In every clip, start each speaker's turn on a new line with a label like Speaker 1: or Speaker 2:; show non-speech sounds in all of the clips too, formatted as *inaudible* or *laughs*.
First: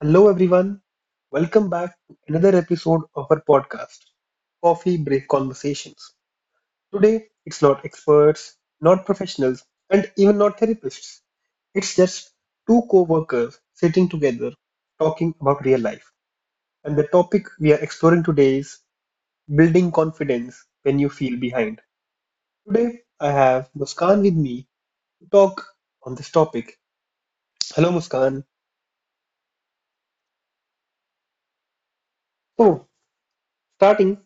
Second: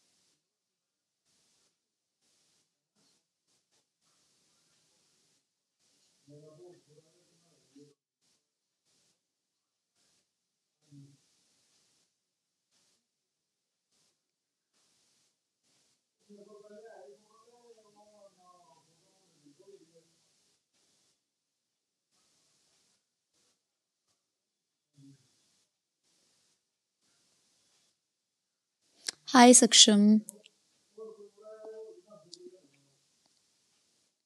Speaker 1: Hello, everyone. Welcome back to another episode of our podcast, Coffee Break Conversations. Today, it's not experts, not professionals, and even not therapists. It's just two co workers sitting together talking about real life. And the topic we are exploring today is building confidence when you feel behind. Today, I have Muskan with me to talk on this topic. Hello, Muskan.
Speaker 2: Hi Saksham.
Speaker 1: So, starting,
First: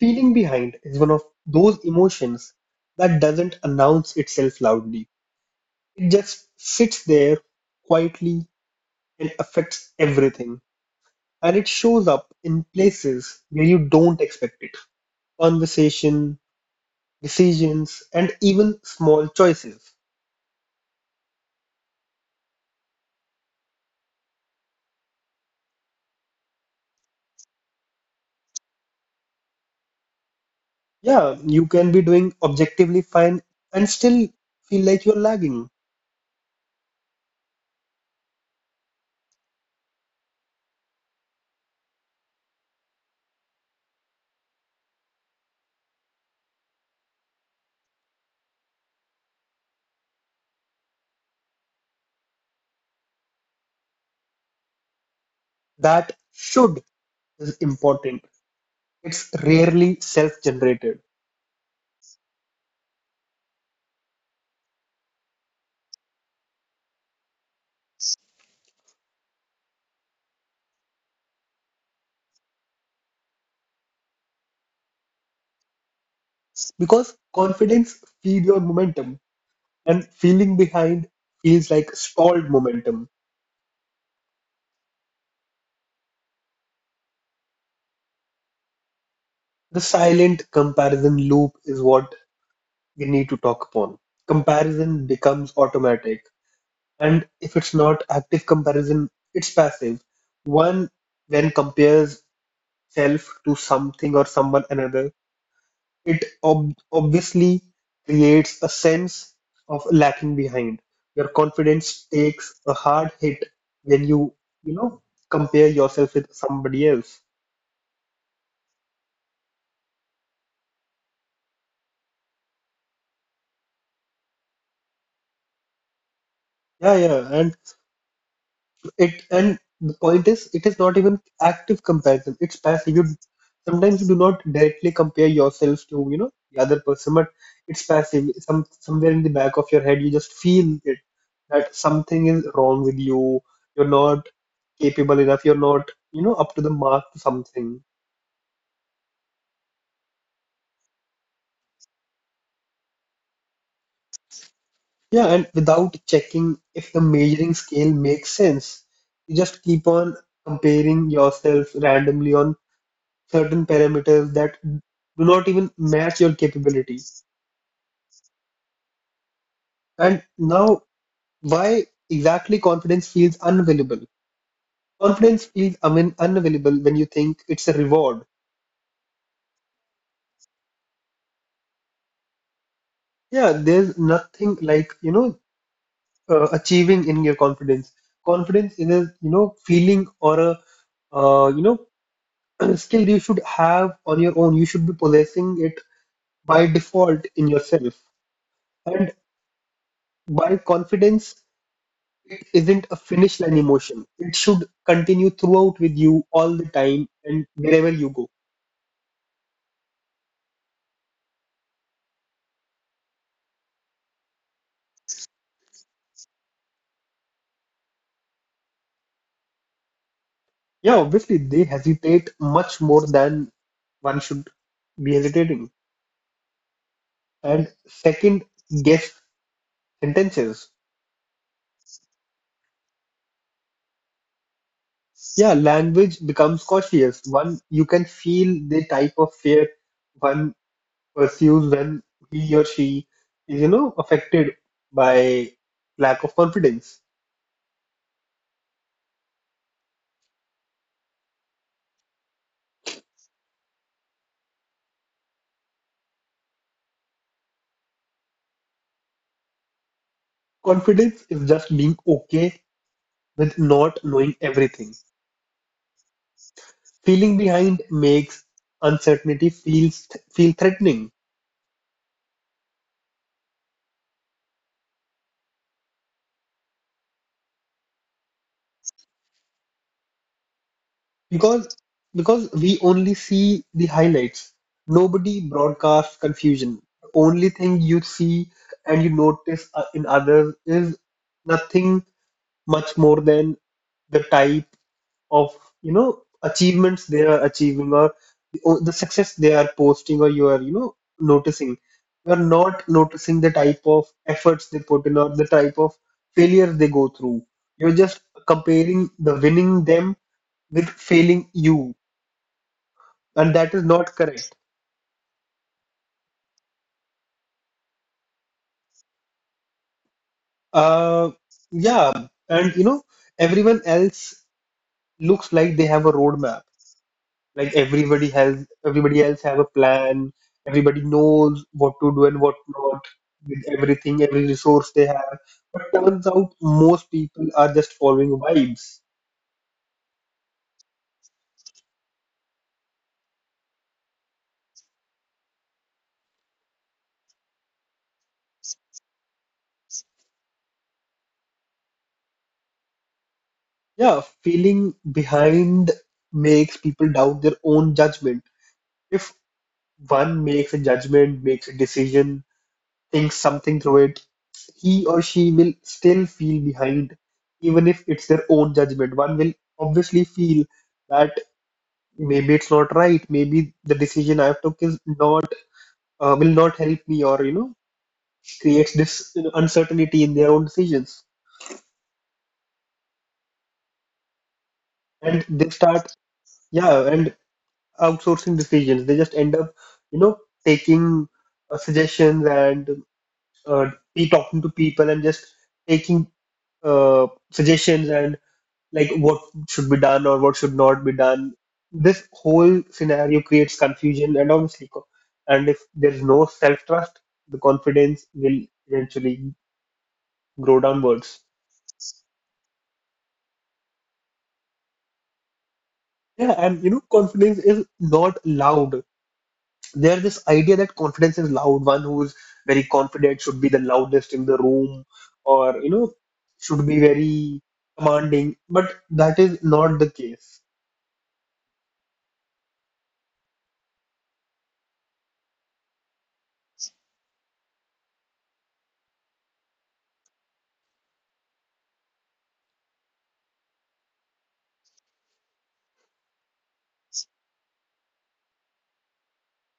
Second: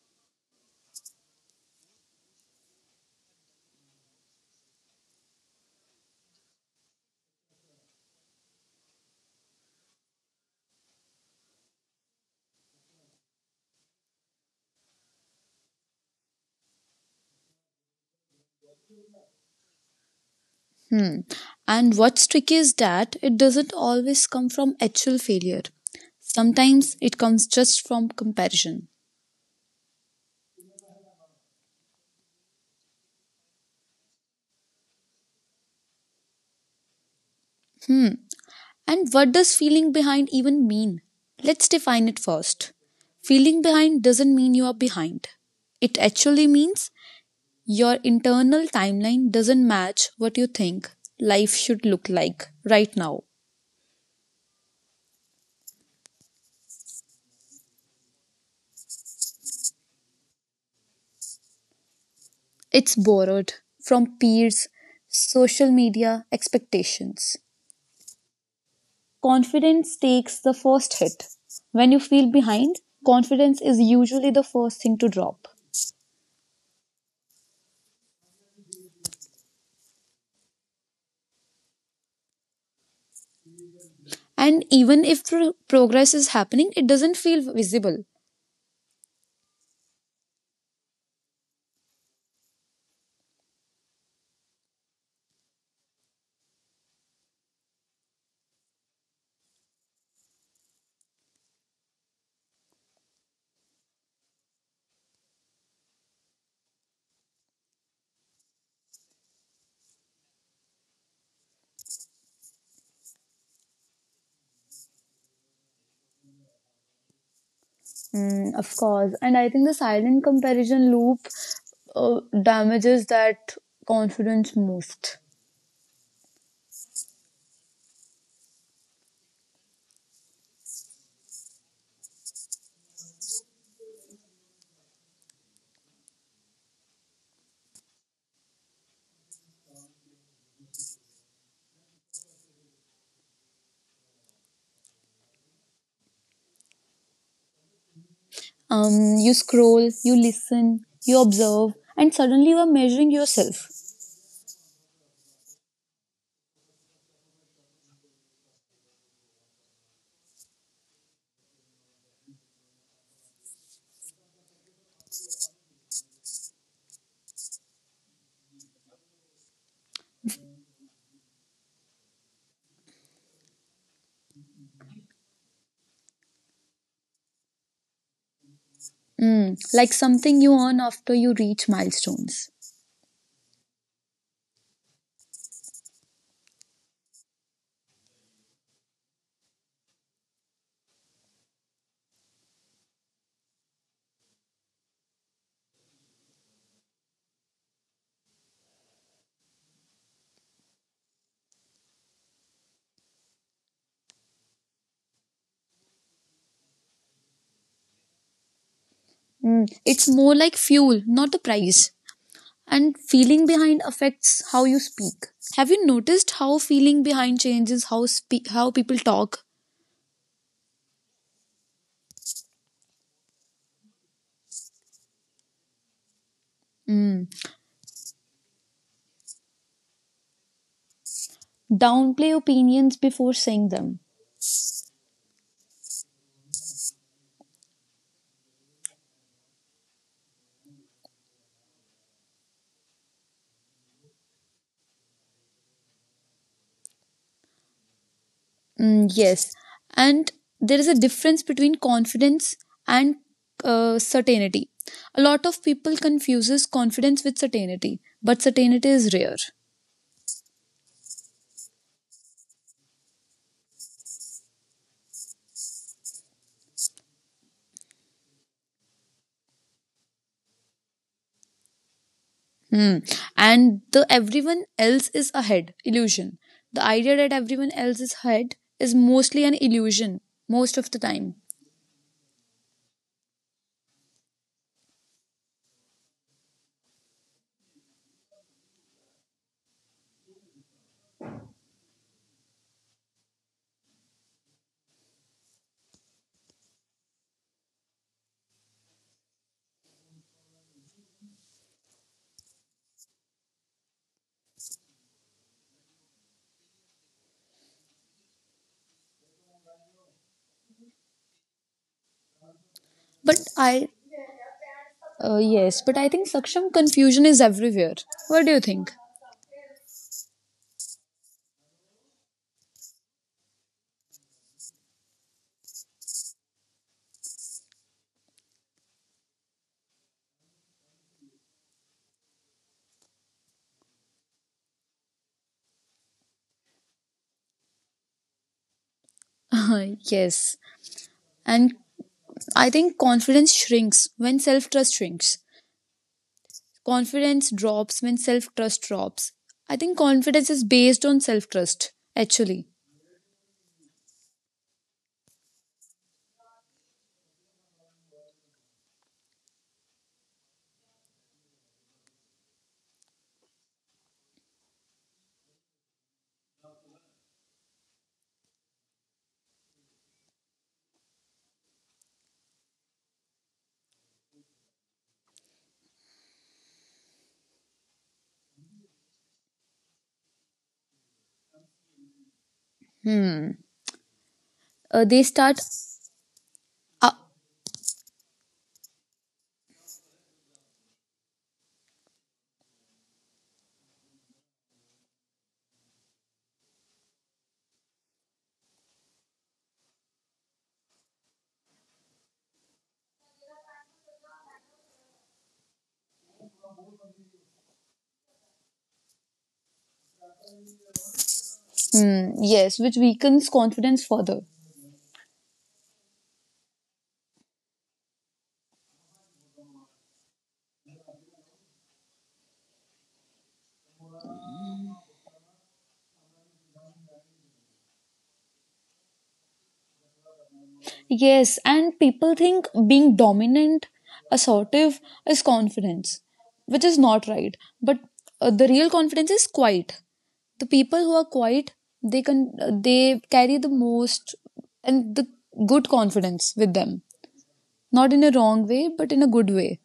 Speaker 1: feeling behind is one of those emotions that doesn't announce itself loudly. It just sits there quietly and affects everything. And it shows up in places where you don't expect it. Conversation, decisions, and even small choices.
Speaker 2: And what's tricky is that it doesn't always come from actual failure. Sometimes it comes just from comparison.
Speaker 1: Yeah, you can be doing objectively fine and still feel like you're lagging.
Speaker 2: Hmm. And what does feeling behind even mean? Let's define it first. Feeling behind doesn't mean you are behind. It actually means your internal timeline doesn't match what you think life should look like right now.
Speaker 1: That should is important. It's rarely self generated
Speaker 2: It's borrowed from peers, social media, expectations. Confidence takes the first hit. When you feel behind, confidence is usually the first thing to drop.
Speaker 1: because confidence feeds your momentum and feeling behind feels like stalled momentum.
Speaker 2: And even if progress is happening, it doesn't feel visible.
Speaker 1: The silent comparison loop is what we need to talk upon. Comparison becomes automatic, and if it's not active comparison, it's passive. One then compares self to something or someone another. It obviously creates a sense of lacking behind. Your confidence takes a hard hit when you compare yourself with somebody else.
Speaker 2: Of course. And I think the silent comparison loop damages that confidence most.
Speaker 1: Yeah, yeah, and it and the point is, it is not even active comparison. It's passive. You sometimes you do not directly compare yourself to the other person, but it's passive. Somewhere in the back of your head, you just feel it that something is wrong with you. You're not capable enough. You're not up to the mark to something.
Speaker 2: You scroll, you listen, you observe, and suddenly you are measuring yourself.
Speaker 1: Yeah, and without checking if the measuring scale makes sense, you just keep on comparing yourself randomly on certain parameters that do not even match your capabilities. And now, why exactly confidence feels unavailable? Confidence feels, I mean, unavailable when you think it's a reward.
Speaker 2: Mm, like something you earn after you reach milestones.
Speaker 1: Yeah, there's nothing like achieving in your confidence. Confidence is a feeling or a, uh, you know, *clears throat* skill you should have on your own. You should be possessing it by default in yourself. And by confidence, it isn't a finish line emotion. It should continue throughout with you all the time and wherever you go.
Speaker 2: Mm, it's more like fuel, not a price. And feeling behind affects how you speak. Have you noticed how feeling behind changes how how people talk?
Speaker 1: Yeah, obviously they hesitate much more than one should be hesitating.
Speaker 2: Mm,
Speaker 1: And second, guess sentences.
Speaker 2: downplay opinions before saying them.
Speaker 1: Yeah, language becomes cautious. One, you can feel the type of fear one pursues when he or she is affected by lack of confidence.
Speaker 2: Yes, and there is a difference between confidence and certainty. A lot of people confuses confidence with certainty, but certainty is rare.
Speaker 1: Confidence is just being okay with not knowing everything. Feeling behind makes uncertainty feel threatening.
Speaker 2: Hmm. And the everyone else is ahead illusion. The idea that everyone else is ahead is mostly an illusion most of the time.
Speaker 1: Because because we only see the highlights. Nobody broadcasts confusion. The only thing you see and you notice in others is nothing much more than the type of achievements they are achieving, or the success they are posting, or you are noticing. You are not noticing the type of efforts they put in or the type of failure they go through. You're just comparing the winning them with failing you,
Speaker 2: But
Speaker 1: and that is
Speaker 2: I,
Speaker 1: not correct.
Speaker 2: yes, but I think Saksham confusion is everywhere. What do you think?
Speaker 1: Uh yeah and you know everyone else looks like they have a roadmap. Like everybody else have a plan. Everybody knows what to do and what not with everything, every resource they have. But turns out most people are just following vibes.
Speaker 2: *laughs* yes. And I think confidence shrinks when self trust shrinks. Confidence drops when self trust drops. I think confidence is based on self trust, actually.
Speaker 1: Yeah, feeling behind makes people doubt their own judgment. If one makes a judgment, makes a decision, thinks something through it, he or she will still feel behind, even if it's their own judgment. One will obviously feel that maybe it's not right, maybe the decision I've took is not, will not help me, or creates this uncertainty in their own decisions.
Speaker 2: Hmm. They
Speaker 1: And
Speaker 2: start
Speaker 1: they start, yeah,
Speaker 2: uh,
Speaker 1: and outsourcing decisions. They just end up you know taking, suggestions, and be talking to people, and just taking, suggestions, and like what should be done or what should not be done. This whole scenario creates confusion and obviously, and if there's no self-trust, the confidence will eventually grow downwards.
Speaker 2: Mm, yes, which weakens confidence further.
Speaker 1: Yeah, and confidence is not loud. There's this idea that confidence is loud. One who's very confident should be the loudest in the room, or should be very commanding. But that is not the case.
Speaker 2: Yes, and people think being dominant, assertive is confidence, which is not right. But the real confidence is quiet. The people who are quiet, they can they carry the most and the good confidence with them. Not in a wrong way, but in a good way.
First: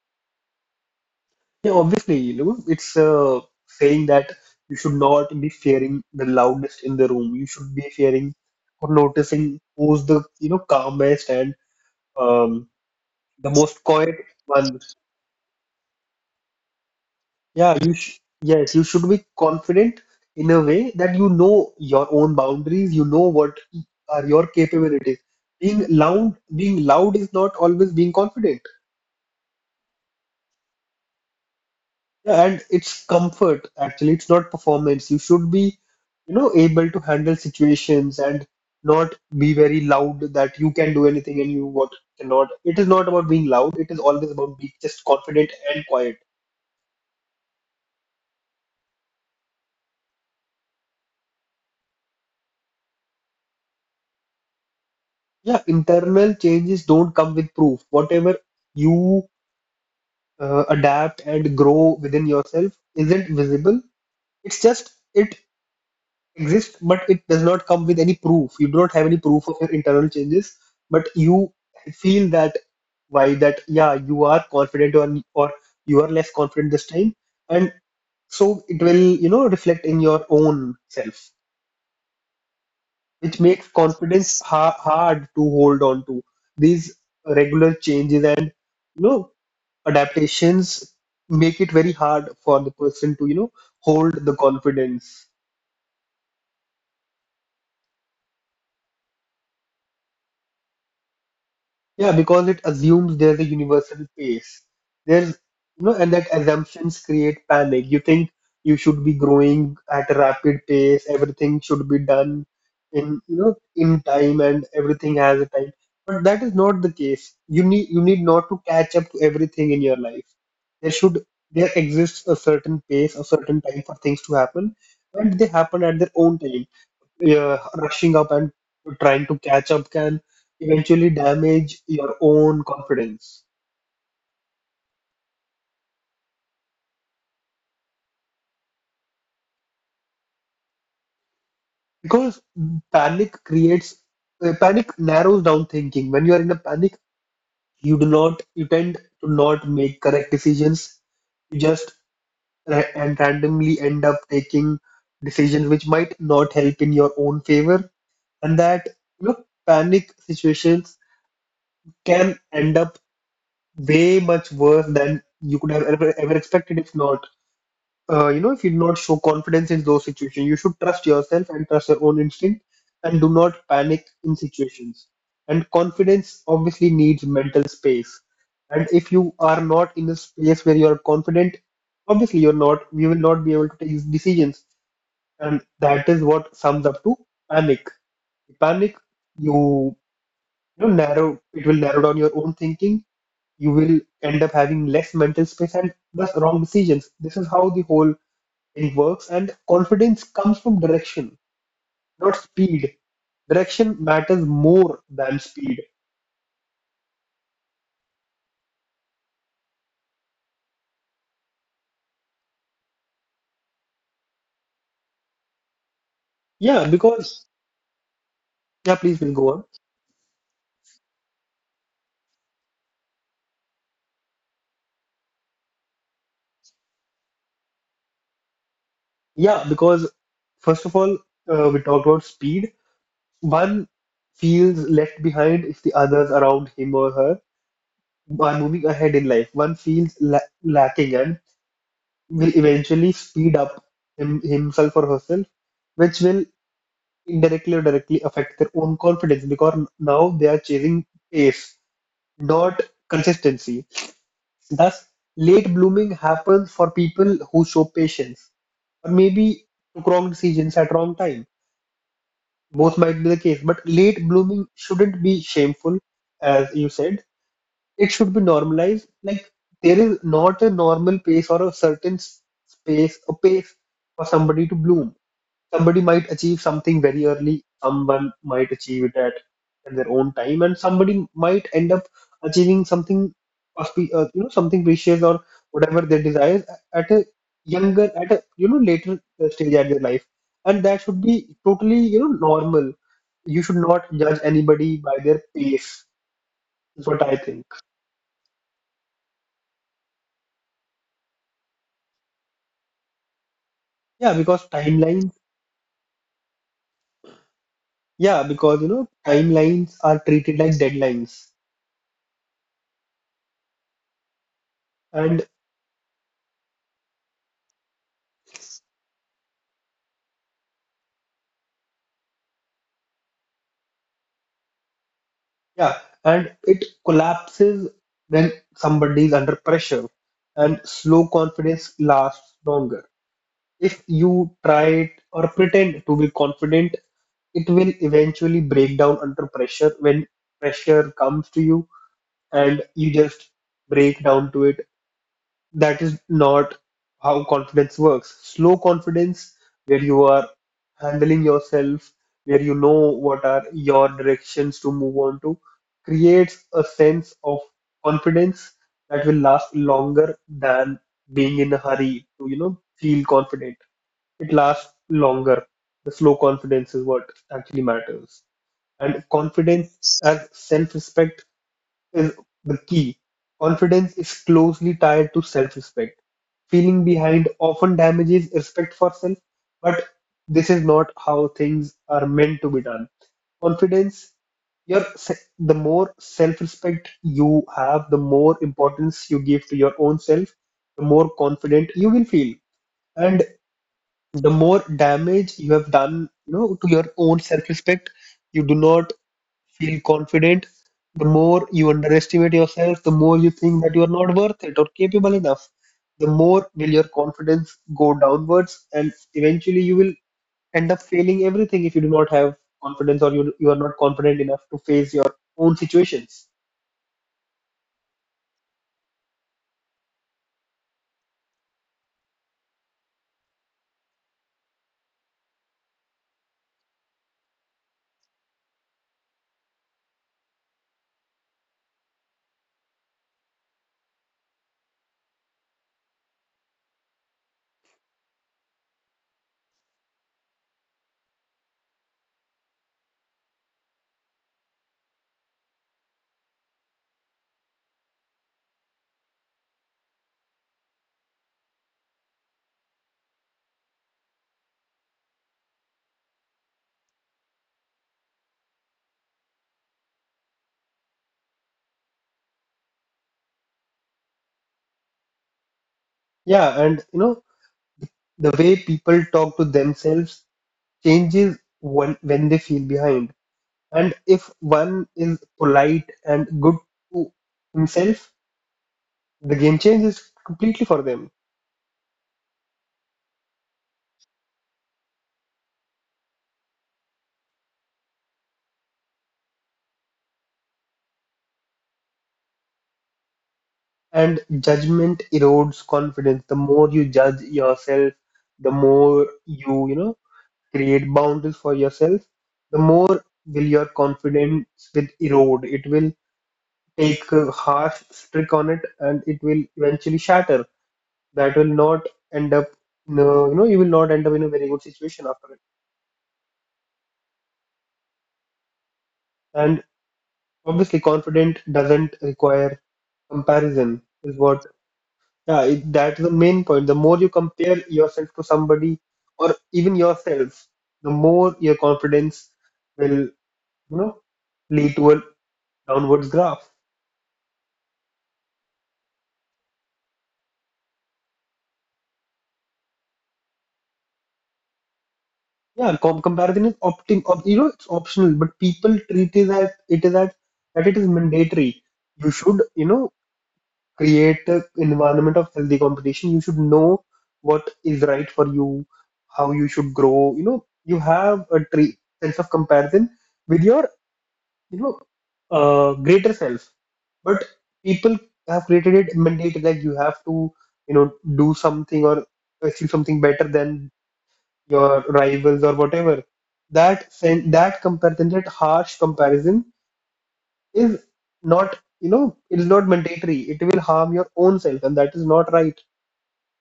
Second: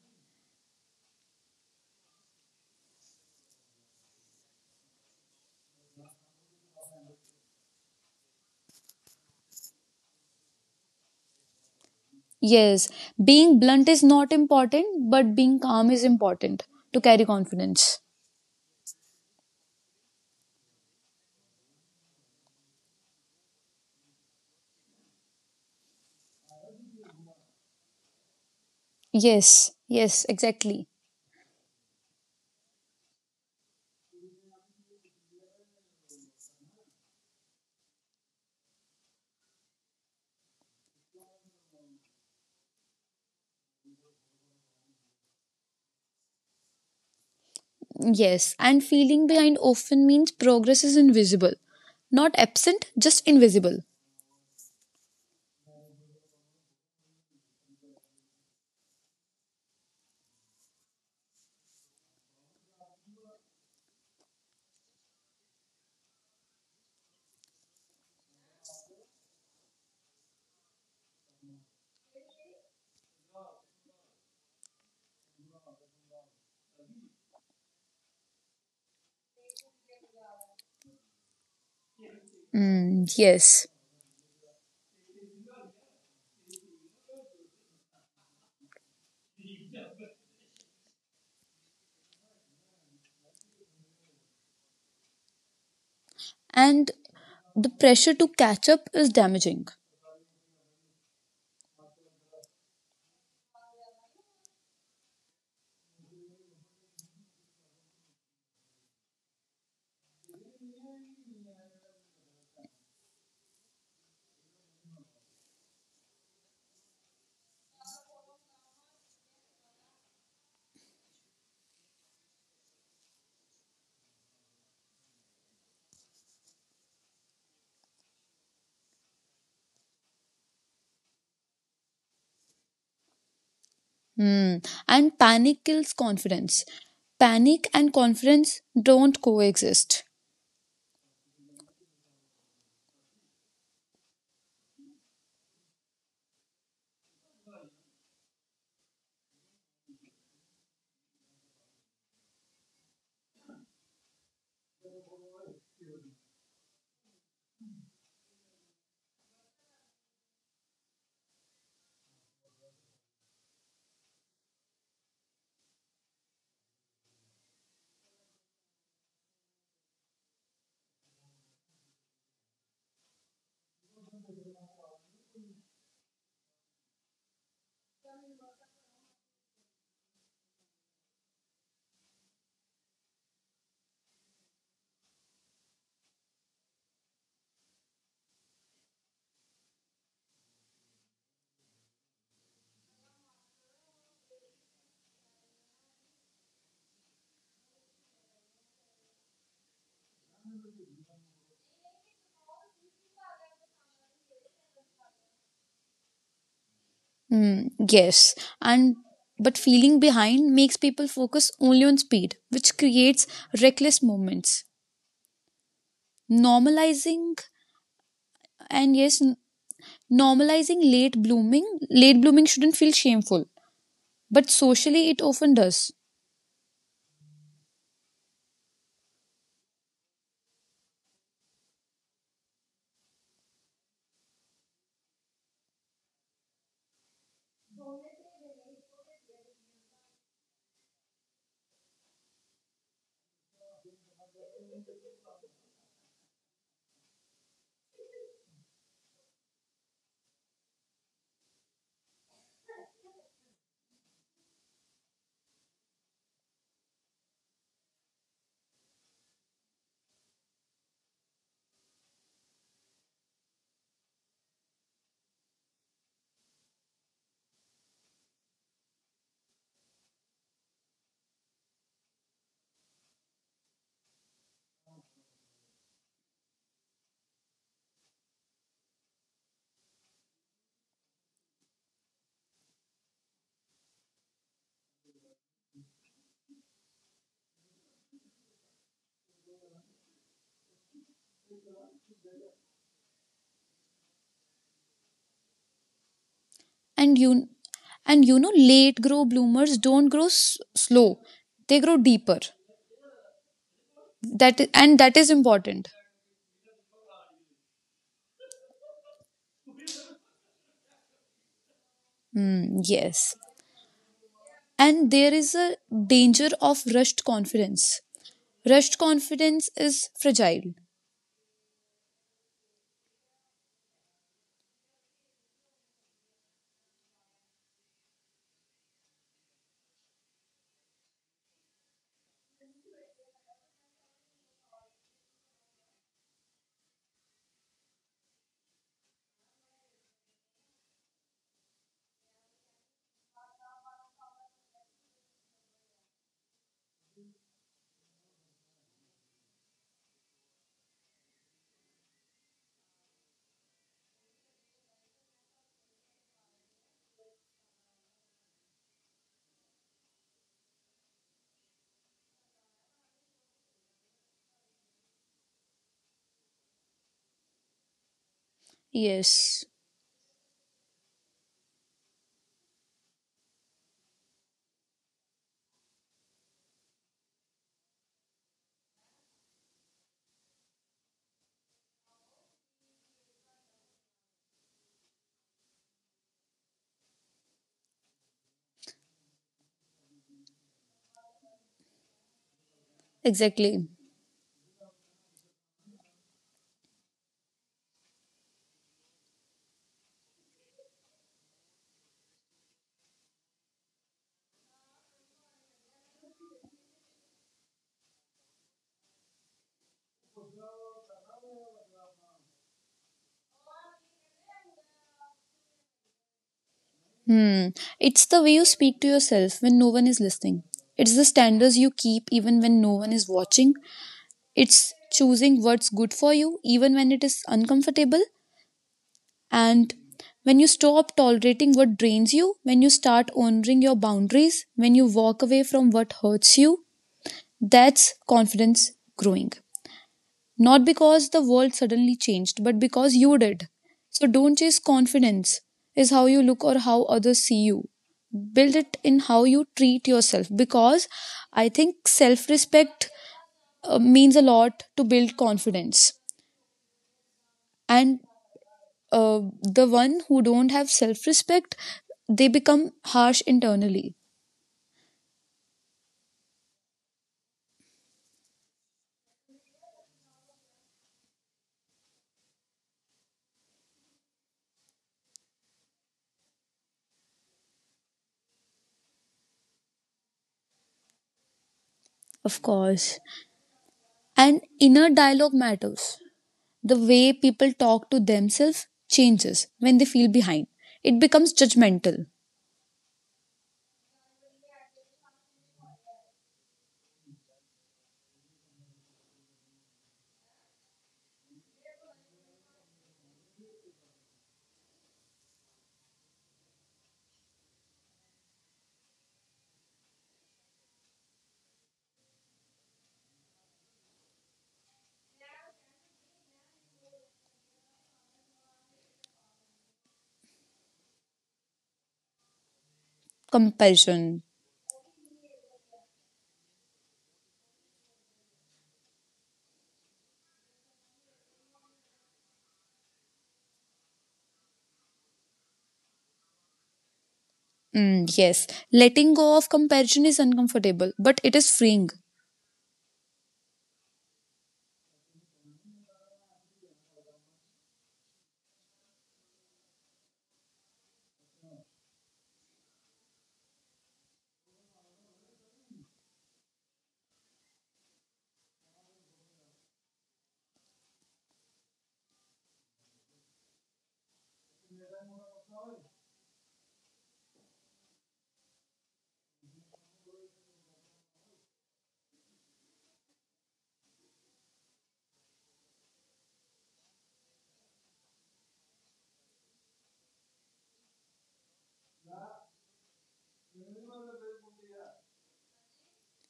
Speaker 1: Yeah, obviously, it's saying that you should not be fearing the loudest in the room. You should be fearing or noticing who's the calmest and um,
Speaker 2: Yes,
Speaker 1: the
Speaker 2: being
Speaker 1: most
Speaker 2: blunt is
Speaker 1: quiet
Speaker 2: not
Speaker 1: one.
Speaker 2: important, but being calm is important to carry
Speaker 1: Yeah, you
Speaker 2: confidence.
Speaker 1: sh yes, you should be confident in a way that you know your own boundaries. You know what are your capabilities. Being loud is not always being confident.
Speaker 2: Yes, yes, exactly.
Speaker 1: Yeah, and it's comfort, actually. It's not performance. You should be able to handle situations and not be very loud that you can do anything and you what cannot. It is not about being loud. It is always about being just confident and quiet.
Speaker 2: Yes, and feeling behind often means progress is invisible. Not absent, just invisible.
Speaker 1: Yeah, internal changes don't come with proof. Whatever you adapt and grow within yourself isn't visible. It's just, it exists, but it does not come with any proof. You do not have any proof of your internal changes, but you feel that, why that, yeah, you are confident or you are less confident this time. And so it will, reflect in your own self,
Speaker 2: Mm,
Speaker 1: which makes
Speaker 2: yes.
Speaker 1: confidence hard to hold on to. These regular changes and you know adaptations make it very hard for the person to hold the confidence.
Speaker 2: And the pressure to catch up is damaging.
Speaker 1: Yeah, because it assumes there's a universal pace. There's, and that assumptions create panic. You think you should be growing at a rapid pace, everything should be done in time, and everything has a time. But that is not the case. You need not to catch up to everything in your life. There should there exists a certain pace, a certain time for things to happen, and they happen at their own time. Rushing up and trying to catch up can eventually damage your own confidence.
Speaker 2: Mm. And panic kills confidence. Panic and confidence don't coexist.
Speaker 1: Because panic creates panic narrows down thinking. When you are in a panic, you tend to not make correct decisions. You just ra and randomly end up taking decisions which might not help in your own favor. And that, you know panic situations can end up way much worse than you could have ever, ever expected, if not, if you do not show confidence in those situations. You should trust yourself and trust your own instinct, and do not panic in situations. And confidence obviously needs mental space. And if you are not in a space where you are confident, obviously, you're not, you will not be able to take decisions. And that is what sums up to panic. Panic, you, it will narrow down your own thinking. You will end up having less mental space and thus wrong decisions. This is how the whole in works. And confidence comes from direction, not speed. Direction matters more than speed.
Speaker 2: Mm, yes. And but feeling behind makes people focus only on speed, which creates reckless movements.
Speaker 1: Yeah,
Speaker 2: Normalizing
Speaker 1: because, yeah,
Speaker 2: and
Speaker 1: please,
Speaker 2: yes,
Speaker 1: we'll go on.
Speaker 2: normalizing late blooming shouldn't feel shameful but socially it often does.
Speaker 1: Yeah, because first of all, we talked about speed. One feels left behind if the others around him or her are moving ahead in life. One feels lacking and will eventually speed up himself or herself, which will indirectly or directly affect their own confidence because now they are chasing pace, not consistency. Thus, late blooming happens for people who show patience, or maybe took wrong decisions at wrong time. Both might be the case, but late blooming shouldn't be shameful, as you said. It should be normalized. Like, there is not a normal pace or a certain space, a pace for somebody to bloom. Somebody might achieve something very early, someone might achieve it at their own time, and somebody might end up achieving something, something precious or whatever they desire at a at a later stage at their life, and that should be totally normal. You should not judge anybody by their pace. Is what
Speaker 2: and
Speaker 1: I
Speaker 2: you
Speaker 1: think.
Speaker 2: and you know late grow bloomers don't grow slow, they grow deeper.
Speaker 1: Yeah, because
Speaker 2: And that
Speaker 1: timelines.
Speaker 2: is important.
Speaker 1: Yeah, because timelines are treated like deadlines,
Speaker 2: Hmm, yes, and there
Speaker 1: and
Speaker 2: is a danger of rushed confidence. Rushed confidence is fragile.
Speaker 1: yeah, and it collapses when somebody is under pressure, and slow confidence lasts longer. If you try it or pretend to be confident, it will eventually break down under pressure when pressure comes to you and you just break down to it. That is not how confidence works. Slow confidence, where you are handling yourself, where you know what are your directions to move on to, creates a sense of confidence that will last longer than being in a hurry to feel confident. It lasts longer. The slow confidence is what actually matters. And
Speaker 2: Yes,
Speaker 1: confidence as self-respect is the key. Confidence is closely tied to self respect. Feeling behind often damages respect for self, but this is not how things are meant to be done. Confidence, the more self respect you have, the more importance you give to your own self, the more confident you will feel. And
Speaker 2: exactly.
Speaker 1: the more damage you have done, you know, to your own self-respect, you do not feel confident, the more you underestimate yourself, the more you think that you are not worth it or capable enough, the more will your confidence go downwards, and eventually you will end up failing everything if you do not have confidence or you are not confident enough to face your own situations.
Speaker 2: Hmm, it's the way you speak to yourself when no one is listening. It's the standards you keep even when no one is watching. It's choosing what's good for you, even when it is uncomfortable. And when you stop tolerating what drains you, when you start honoring your boundaries, when you walk away from what hurts you, that's confidence growing. Not because the world suddenly changed, but because you did. So don't chase confidence, is how you look or how others see you. Build it in how you treat yourself, because I think self respect means a lot to build confidence. And the one who don't have self-respect, they become harsh internally.
Speaker 1: Yeah, and you know, the way people talk to themselves changes when they feel behind. And if one is polite and good to himself, the game changes completely for them.
Speaker 2: Of course. And inner dialogue matters. The way people talk to themselves changes when they feel behind. It becomes judgmental.
Speaker 1: And judgment erodes confidence. The more you judge yourself, the more you, you know, create boundaries for yourself, the more will your confidence will erode. It will take a harsh trick on it and it will eventually shatter. That will not end up no, you know, you will not end up in a very good situation after it. And obviously confident doesn't require. Comparison is
Speaker 2: Comparison,
Speaker 1: what, yeah, it, that's the main point. The more you compare yourself to somebody or even yourself, the more your confidence will, you know, lead to a downwards graph.
Speaker 2: mm, yes. Letting go of comparison is uncomfortable, but it is freeing.
Speaker 1: Yeah, comparison is you know, it's optional, but people treat it as it is as that it is mandatory. You should, you know, create an environment of healthy competition. You should know what is right for you, how you should grow. You know, you have a sense of comparison with your you know, greater self. But people have created it mandate like you have to, you know, do something or achieve something better than your rivals or whatever. That comparison, that harsh comparison, is not, you know, it is not mandatory. It will harm your own self, and that is not right.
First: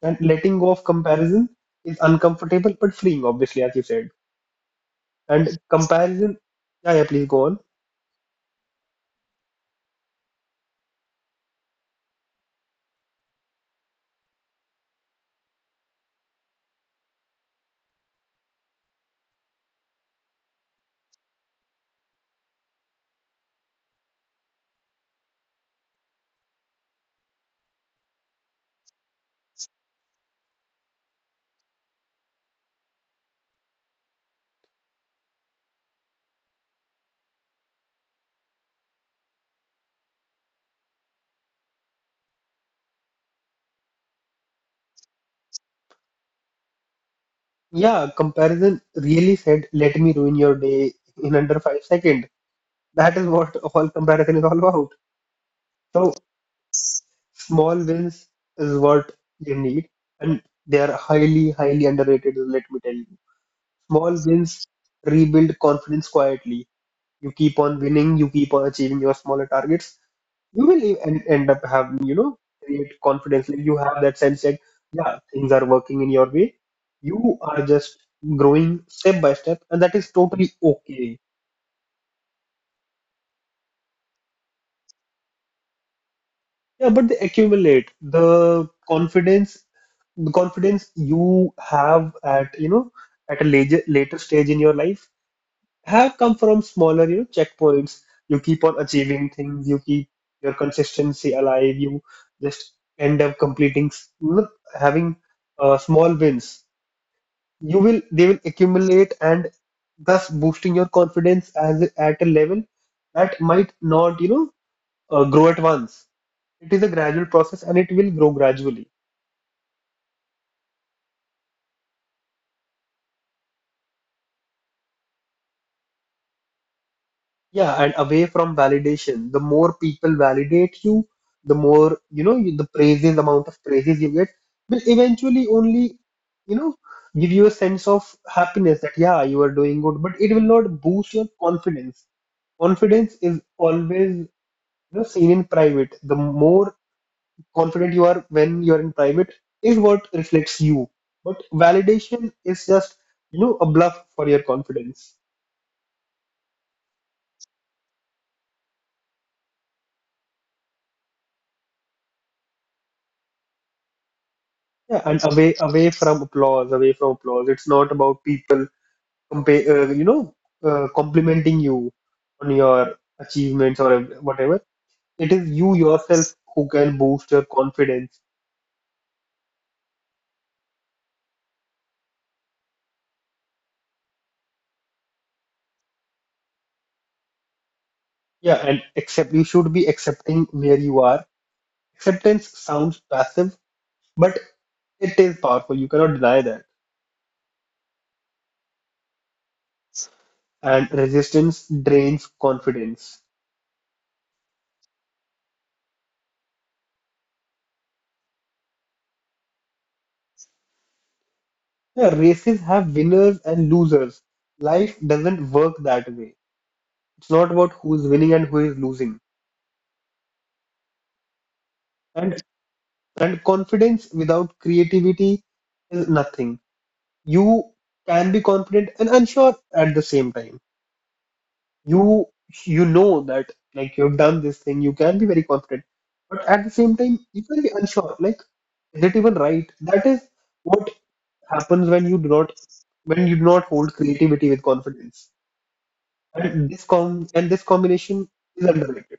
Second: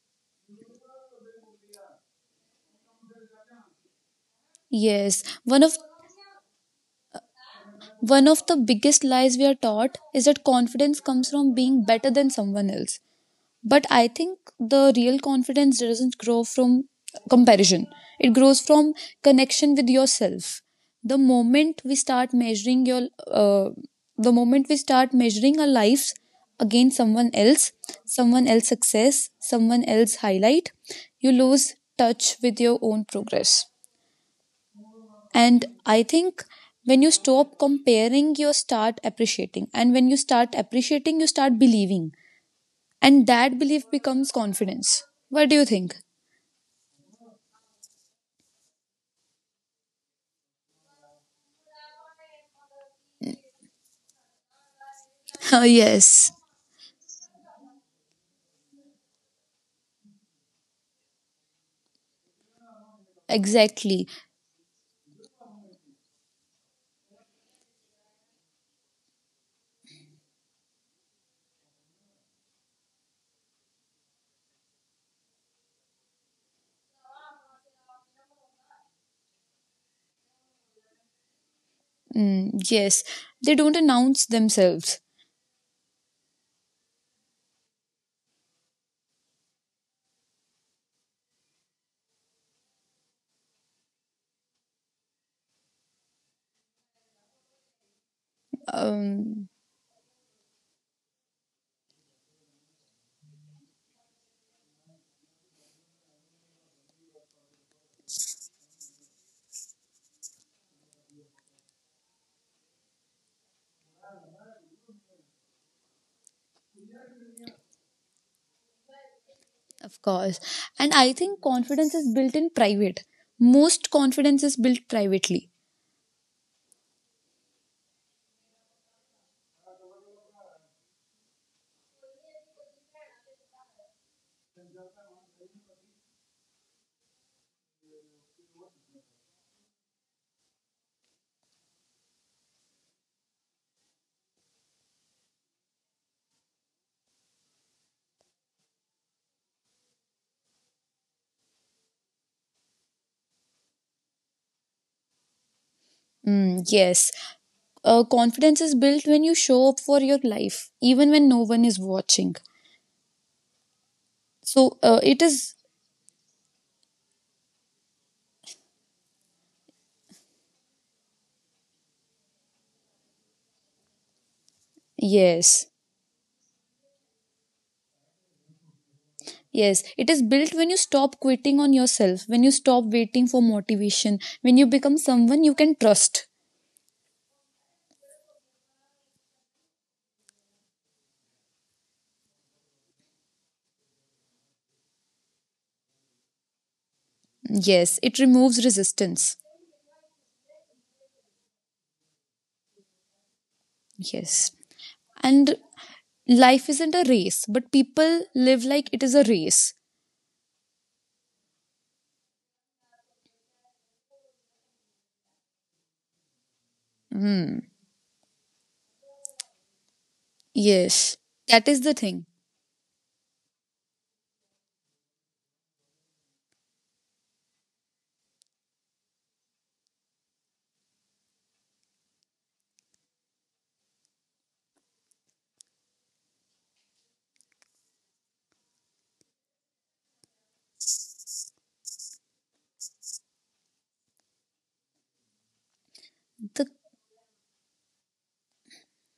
Speaker 1: And letting go of comparison is uncomfortable but freeing, obviously, as you said.
Speaker 2: Yes,
Speaker 1: And
Speaker 2: one of
Speaker 1: comparison, yeah, yeah, please go on.
Speaker 2: one of the biggest lies we are taught is that confidence comes from being better than someone else. But I think the real confidence doesn't grow from comparison, it grows from connection with yourself. The moment we start measuring uh, our lives against someone else success, someone else highlight, you lose touch with your own progress. And I think when you stop comparing, you start appreciating. And when you start appreciating, you start believing. And that belief becomes confidence. What do you think?
Speaker 1: Yeah, comparison really said, let me ruin your day in under 5 seconds. That is what all comparison is all about.
Speaker 2: *laughs*
Speaker 1: So
Speaker 2: yes.
Speaker 1: small wins is what you need, and they are highly, highly underrated, let me tell you.
Speaker 2: Exactly.
Speaker 1: Small wins rebuild confidence quietly. You keep on winning, you keep on achieving your smaller targets, you will end up having, you know, create confidence like you have that sense that yeah, things are working in your way, you are just growing step by step, and that is totally okay.
Speaker 2: Mm, yes. They don't announce themselves.
Speaker 1: Yeah, but they accumulate the confidence. The confidence you have at, you know, at a later stage in your life have come from smaller, you know, checkpoints. You keep on achieving
Speaker 2: Um,
Speaker 1: things, you keep your consistency alive, you just end up completing, you know, having small wins. You will, they will accumulate and thus boosting your confidence as at a level that might not, you know, grow at once. It is a gradual process and it will grow gradually.
Speaker 2: of course. And I think confidence is built in private. Most confidence is built privately.
Speaker 1: Yeah, and away from validation, the more people validate you, the more, you know, you, the praises, amount of praises you get will eventually only, you know, give you a sense of happiness that, yeah, you are doing good, but it will not boost your confidence. Confidence is always, you know, seen in private. The more confident you are when you are in private is what reflects you. But validation is just, you know, a bluff for your confidence.
Speaker 2: Mm, yes. Confidence is built when you show up for your life, even when no one is watching. So
Speaker 1: Yeah,
Speaker 2: uh,
Speaker 1: and
Speaker 2: it
Speaker 1: away
Speaker 2: is,
Speaker 1: away from applause, away from applause. It's not about people you know, complimenting you on your achievements or whatever. It is
Speaker 2: yes.
Speaker 1: you yourself who can boost your confidence.
Speaker 2: Yes, it is built when you stop quitting on yourself, when you stop waiting for motivation, when you become someone you can trust.
Speaker 1: Yeah, and accept you should be accepting where you are. Acceptance sounds passive, but it is powerful. You cannot deny that.
Speaker 2: Yes, it removes resistance.
Speaker 1: And resistance drains confidence.
Speaker 2: Yes. And life isn't a race, but people live like it is a race.
Speaker 1: Yeah, races have winners and losers. Life doesn't work that way. It's not
Speaker 2: Mm,
Speaker 1: about who is winning and who is losing.
Speaker 2: yes. That is the thing.
Speaker 1: And and confidence without creativity is nothing. You can be confident and unsure at the same time. You you know that like you've done this thing, you can be very confident, but at the same time you can be unsure. Like, is it even right? That is what happens when you do not hold creativity with confidence.
Speaker 2: The
Speaker 1: And this combination is underrated.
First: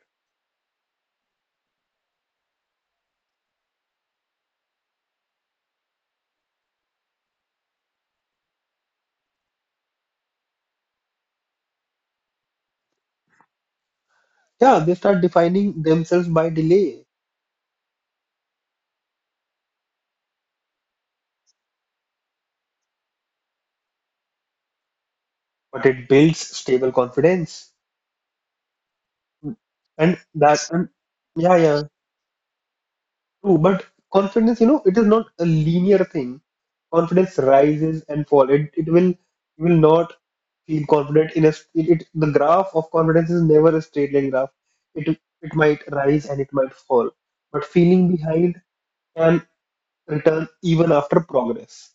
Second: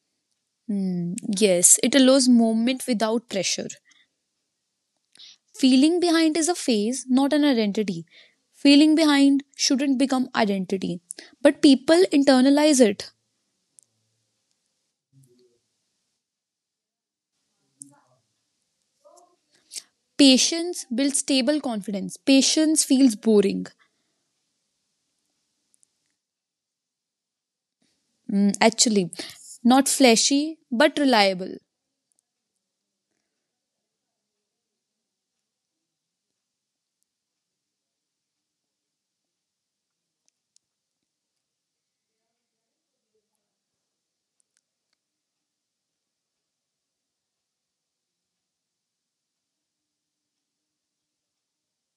Speaker 2: mm, yes, it allows movement without pressure. Feeling behind is a phase, not an identity. Feeling behind shouldn't become identity. But people internalize it.
Speaker 1: Yeah, they start defining themselves by delay,
Speaker 2: Patience builds stable confidence. Patience feels boring,
Speaker 1: but it builds stable confidence.
Speaker 2: mm, actually, not
Speaker 1: And
Speaker 2: flashy
Speaker 1: that, and
Speaker 2: but reliable.
Speaker 1: yeah, yeah, true. But confidence, you know, it is not a linear thing. Confidence rises and falls. You will not feel confident in a, the graph of confidence is never a straight line graph. It might rise and it might fall. But feeling behind can return even after progress.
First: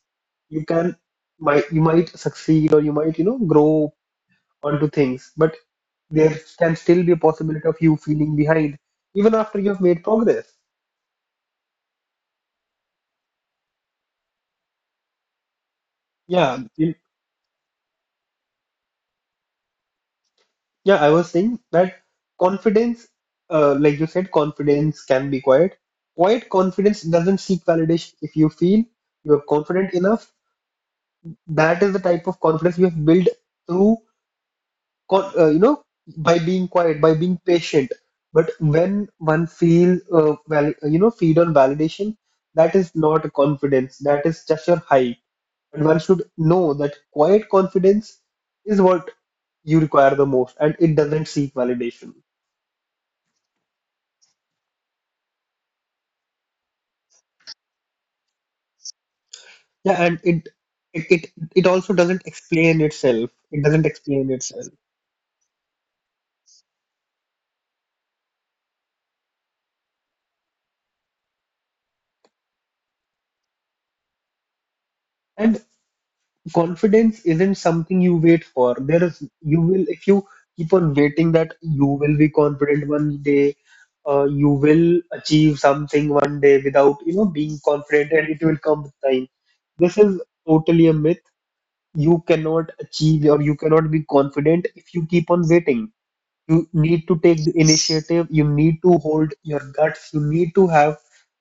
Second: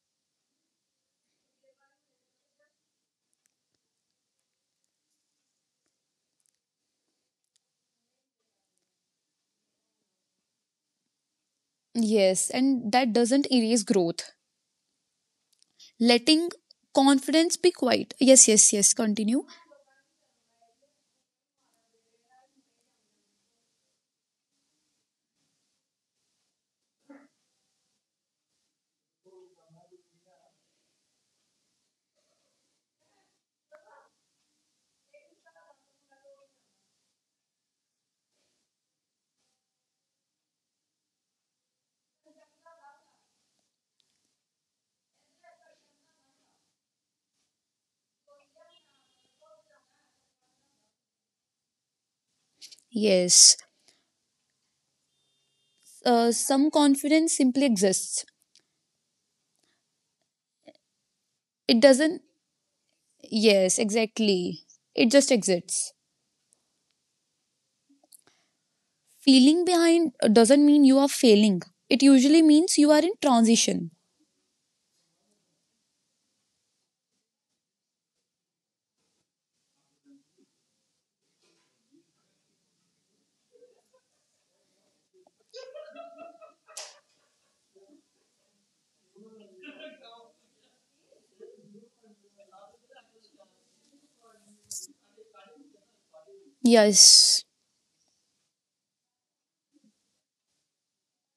Speaker 1: You can, you might succeed or you might, you know, grow onto things, but there can still be a possibility of you feeling behind even after you've made progress.
Speaker 2: Yes, and that doesn't erase growth. Letting
Speaker 1: Yeah, you-
Speaker 2: confidence be quiet. Yes, yes, yes. Continue.
Speaker 1: yeah, I was saying that confidence, like you said, confidence can be quiet. Quiet confidence doesn't seek validation. If you feel you're confident enough, that is the type of confidence you have built through, you know, by being quiet, by being patient. But when one feel, you know, feed on validation, that is not confidence. That is just your hype. And one should know that quiet confidence is what you require the most, and it doesn't seek validation.
Speaker 2: Yes. Some confidence simply exists.
Speaker 1: Yeah, and it
Speaker 2: It
Speaker 1: also
Speaker 2: doesn't.
Speaker 1: doesn't explain itself. It
Speaker 2: Yes,
Speaker 1: doesn't explain
Speaker 2: exactly.
Speaker 1: itself.
Speaker 2: It just exists. Feeling behind doesn't mean you are failing. It usually means you are in transition.
Speaker 1: And confidence isn't something you wait for. There is you will if you keep on waiting that you will be confident one day, you will achieve something one day without, you know, being confident, and it will come with time. This is totally a myth. You cannot achieve or you cannot be confident if you keep on waiting. You need to take
Speaker 2: Yes.
Speaker 1: the initiative, you need to hold your guts, you need to have,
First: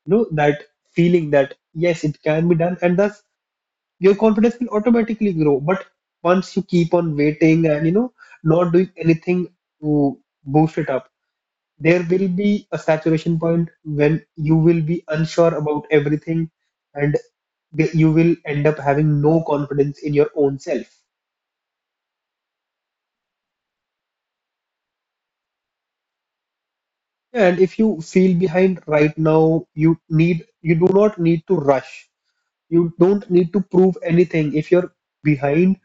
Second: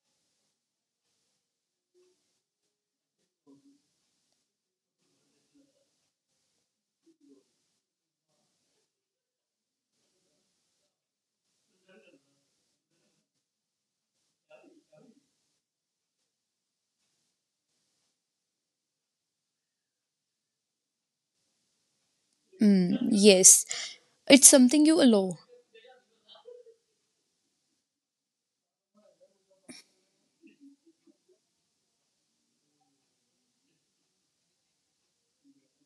Speaker 1: you know, that feeling that yes, it can be done, and thus your confidence will automatically grow. But once you keep on waiting and, you know, not doing anything to boost it up, there will be a saturation point when you will be unsure about everything and you will end up having no confidence in your own self.
Speaker 2: Mm, yes. It's something you allow.
Speaker 1: And if you feel behind right now, you do not need to rush. You don't need to prove anything. If you're behind,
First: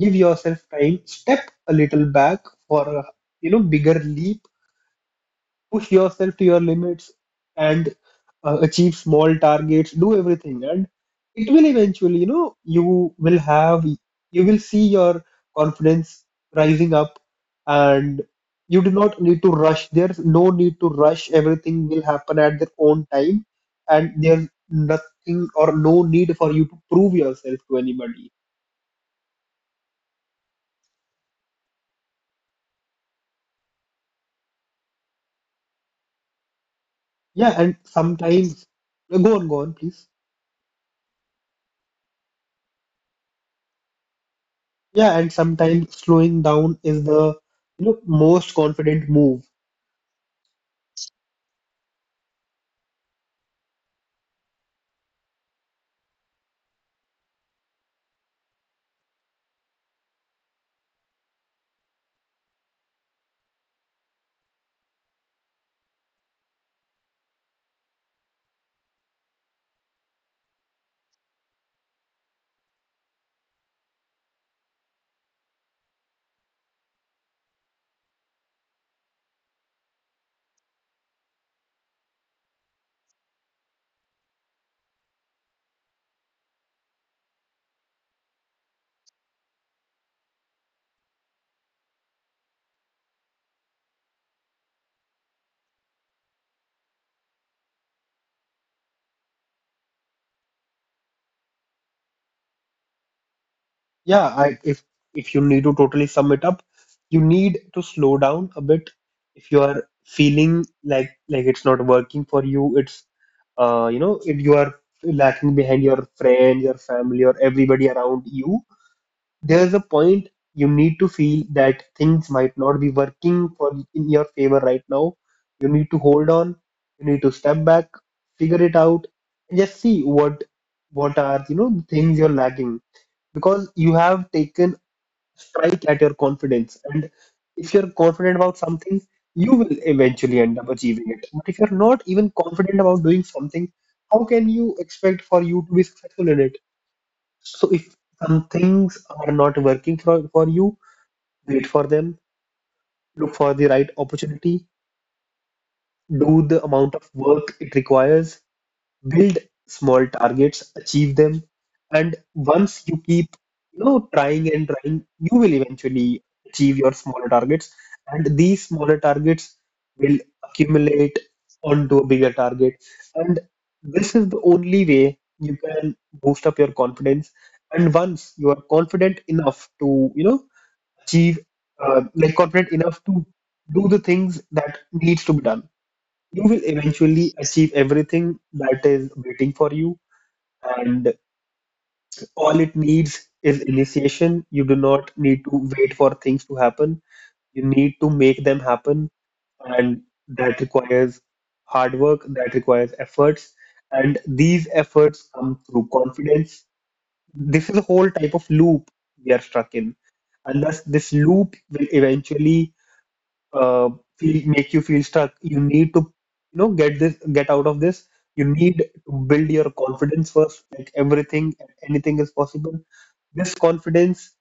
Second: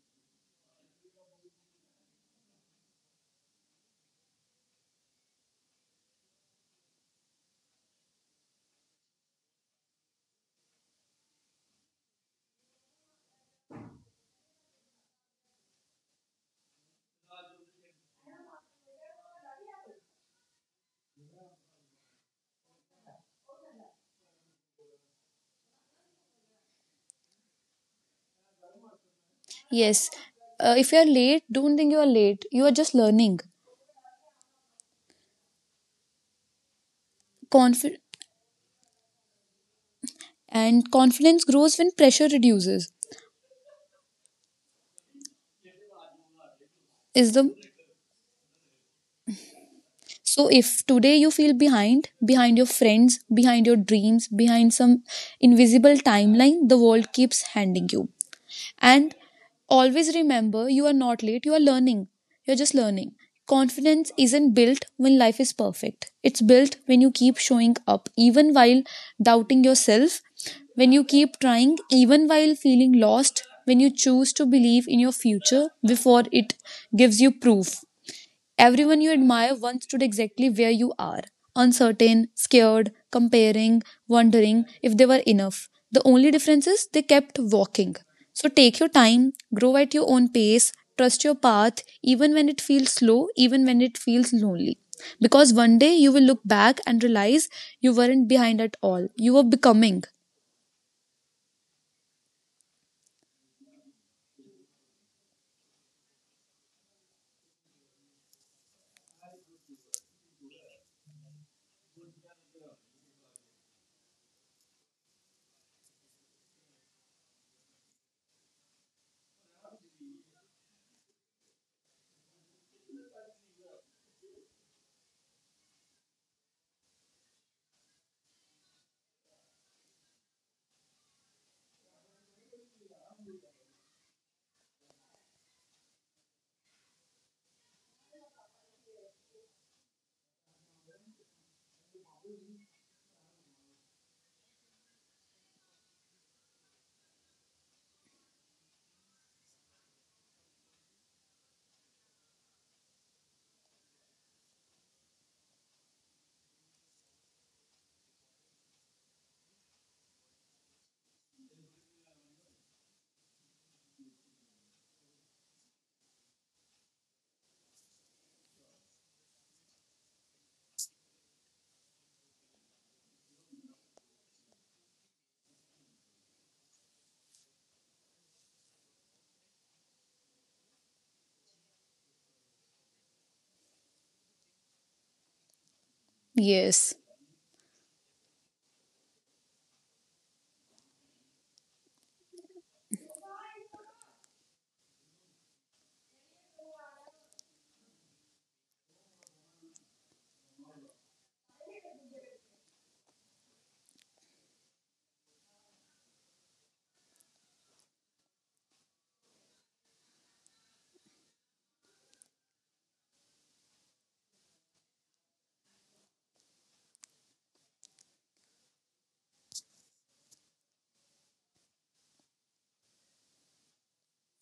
Speaker 1: give yourself time, step a little back for a, you know, bigger leap, push yourself to your limits, and achieve small targets, do everything, and it will eventually, you know, you will have, you will see your confidence rising up, and you do not need to rush. There's no need to rush. Everything will happen at their own time, and there's nothing or no need for you to prove yourself to anybody.
Speaker 2: Yes, if you are late, don't think you are late. You are just learning.
Speaker 1: Yeah, and
Speaker 2: Confi-
Speaker 1: sometimes go on, please.
Speaker 2: and confidence grows when pressure reduces.
Speaker 1: Yeah, and sometimes slowing down is
Speaker 2: Is
Speaker 1: the,
Speaker 2: the
Speaker 1: you know, most confident move.
Speaker 2: So if today you feel behind, behind your friends, behind your dreams, behind some invisible timeline the world keeps handing you. And always remember, you are not late, you are learning. You're just learning. Confidence isn't built when life is perfect, it's built when you keep showing up, even while doubting yourself, when you keep trying, even while feeling lost, when you choose to believe in your future before it gives you proof. Everyone you admire once stood exactly where you are, uncertain, scared, comparing, wondering if they were enough. The only difference is they kept walking. So take your time, grow at your own pace, trust your path, even when it feels slow, even when it feels lonely. Because one day you will look back and realize you weren't behind at all. You were becoming.
Speaker 1: Yeah, I, if you need to totally sum it up, you need to slow down a bit. If you are feeling like it's not working for you, it's you know, if you are lacking behind your friend, your family, or everybody around you, there's a point you need to feel that things might not be working for in your favor right now. You need to hold on, you need to step back, figure it out, and just see what are, you know, the things you're lacking, because you have taken strike at your confidence, and if you're confident about something you will eventually end up achieving it, but if you're not even confident about doing something, how can you expect for you to be successful in it? So if some things are not working for you, wait for them, look for the right opportunity, do the amount of work it requires, build small targets, achieve them, and once you keep, you know, trying and trying, you will eventually achieve your smaller targets, and these smaller targets will accumulate onto a bigger target, and this is the only way you can boost up your confidence. And once you are confident enough to, you know, achieve, like confident enough to do the things that needs to be done, you will
Speaker 2: Yes.
Speaker 1: eventually achieve everything that is waiting for you. And all it needs is initiation. You do not need to wait for things to happen, you need to make them happen, and that requires hard work, that requires efforts, and these efforts come through confidence. This is a whole type of loop we are stuck in, and thus this loop will eventually, uh, feel make you feel stuck. You need to, you know, get out of this, you need to build your confidence first, like everything and anything is possible. This confidence,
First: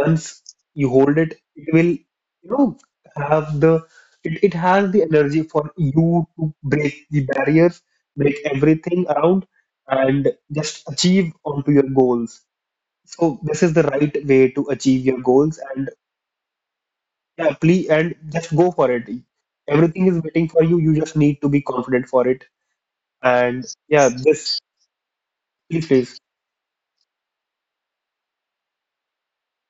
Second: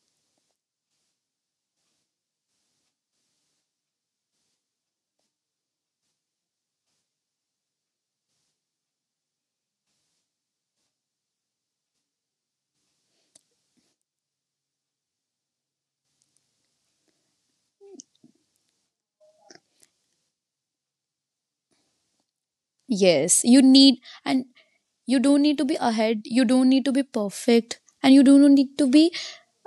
Speaker 1: once you hold it, it will, you know, have the, it has the energy for you to break the barriers, break everything around, and just achieve onto your goals. So this is the right way to achieve your goals. And exactly, and just go for it. Everything is waiting for you. You just need to be confident for it.
Speaker 2: Yes. You
Speaker 1: And
Speaker 2: need,
Speaker 1: yeah,
Speaker 2: and
Speaker 1: this,
Speaker 2: you don't need to be
Speaker 1: please, please.
Speaker 2: ahead. You don't need to be perfect. And you don't need to be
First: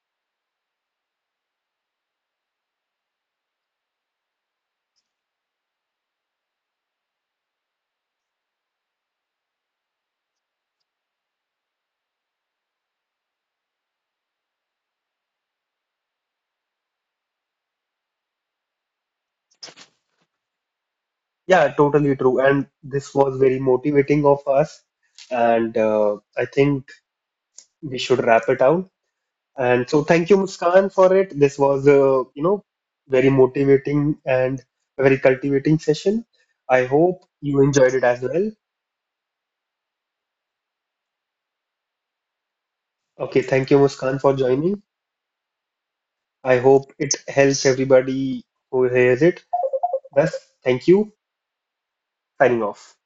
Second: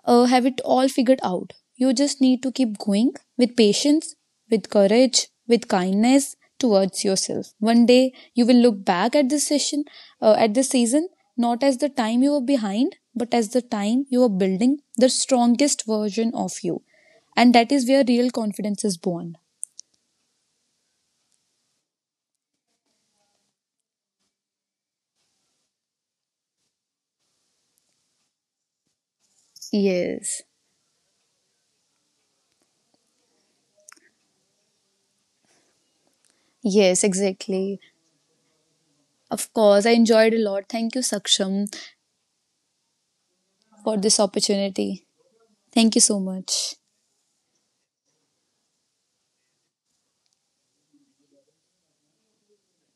Speaker 2: have it all figured out. You just need to keep going with patience, with courage, with kindness towards yourself. One day you will look back at this season, not as the time you were behind, but as the time you were building the strongest version of you. And that is where real confidence is born.
Speaker 1: Yeah, totally true. And this was very motivating of us. And I think we should wrap it out. And so thank you,
Speaker 2: Yes.
Speaker 1: Muskan, for it. This was you know, very motivating and very cultivating session. I
Speaker 2: Yes,
Speaker 1: hope you
Speaker 2: exactly.
Speaker 1: enjoyed it as well.
Speaker 2: Of course, I enjoyed a lot. Thank you, Saksham,
Speaker 1: Okay, thank you,
Speaker 2: for
Speaker 1: Muskan,
Speaker 2: this
Speaker 1: for joining.
Speaker 2: opportunity. Thank you so
Speaker 1: I
Speaker 2: much.
Speaker 1: hope it helps everybody who hears it. Thus, thank you, signing off.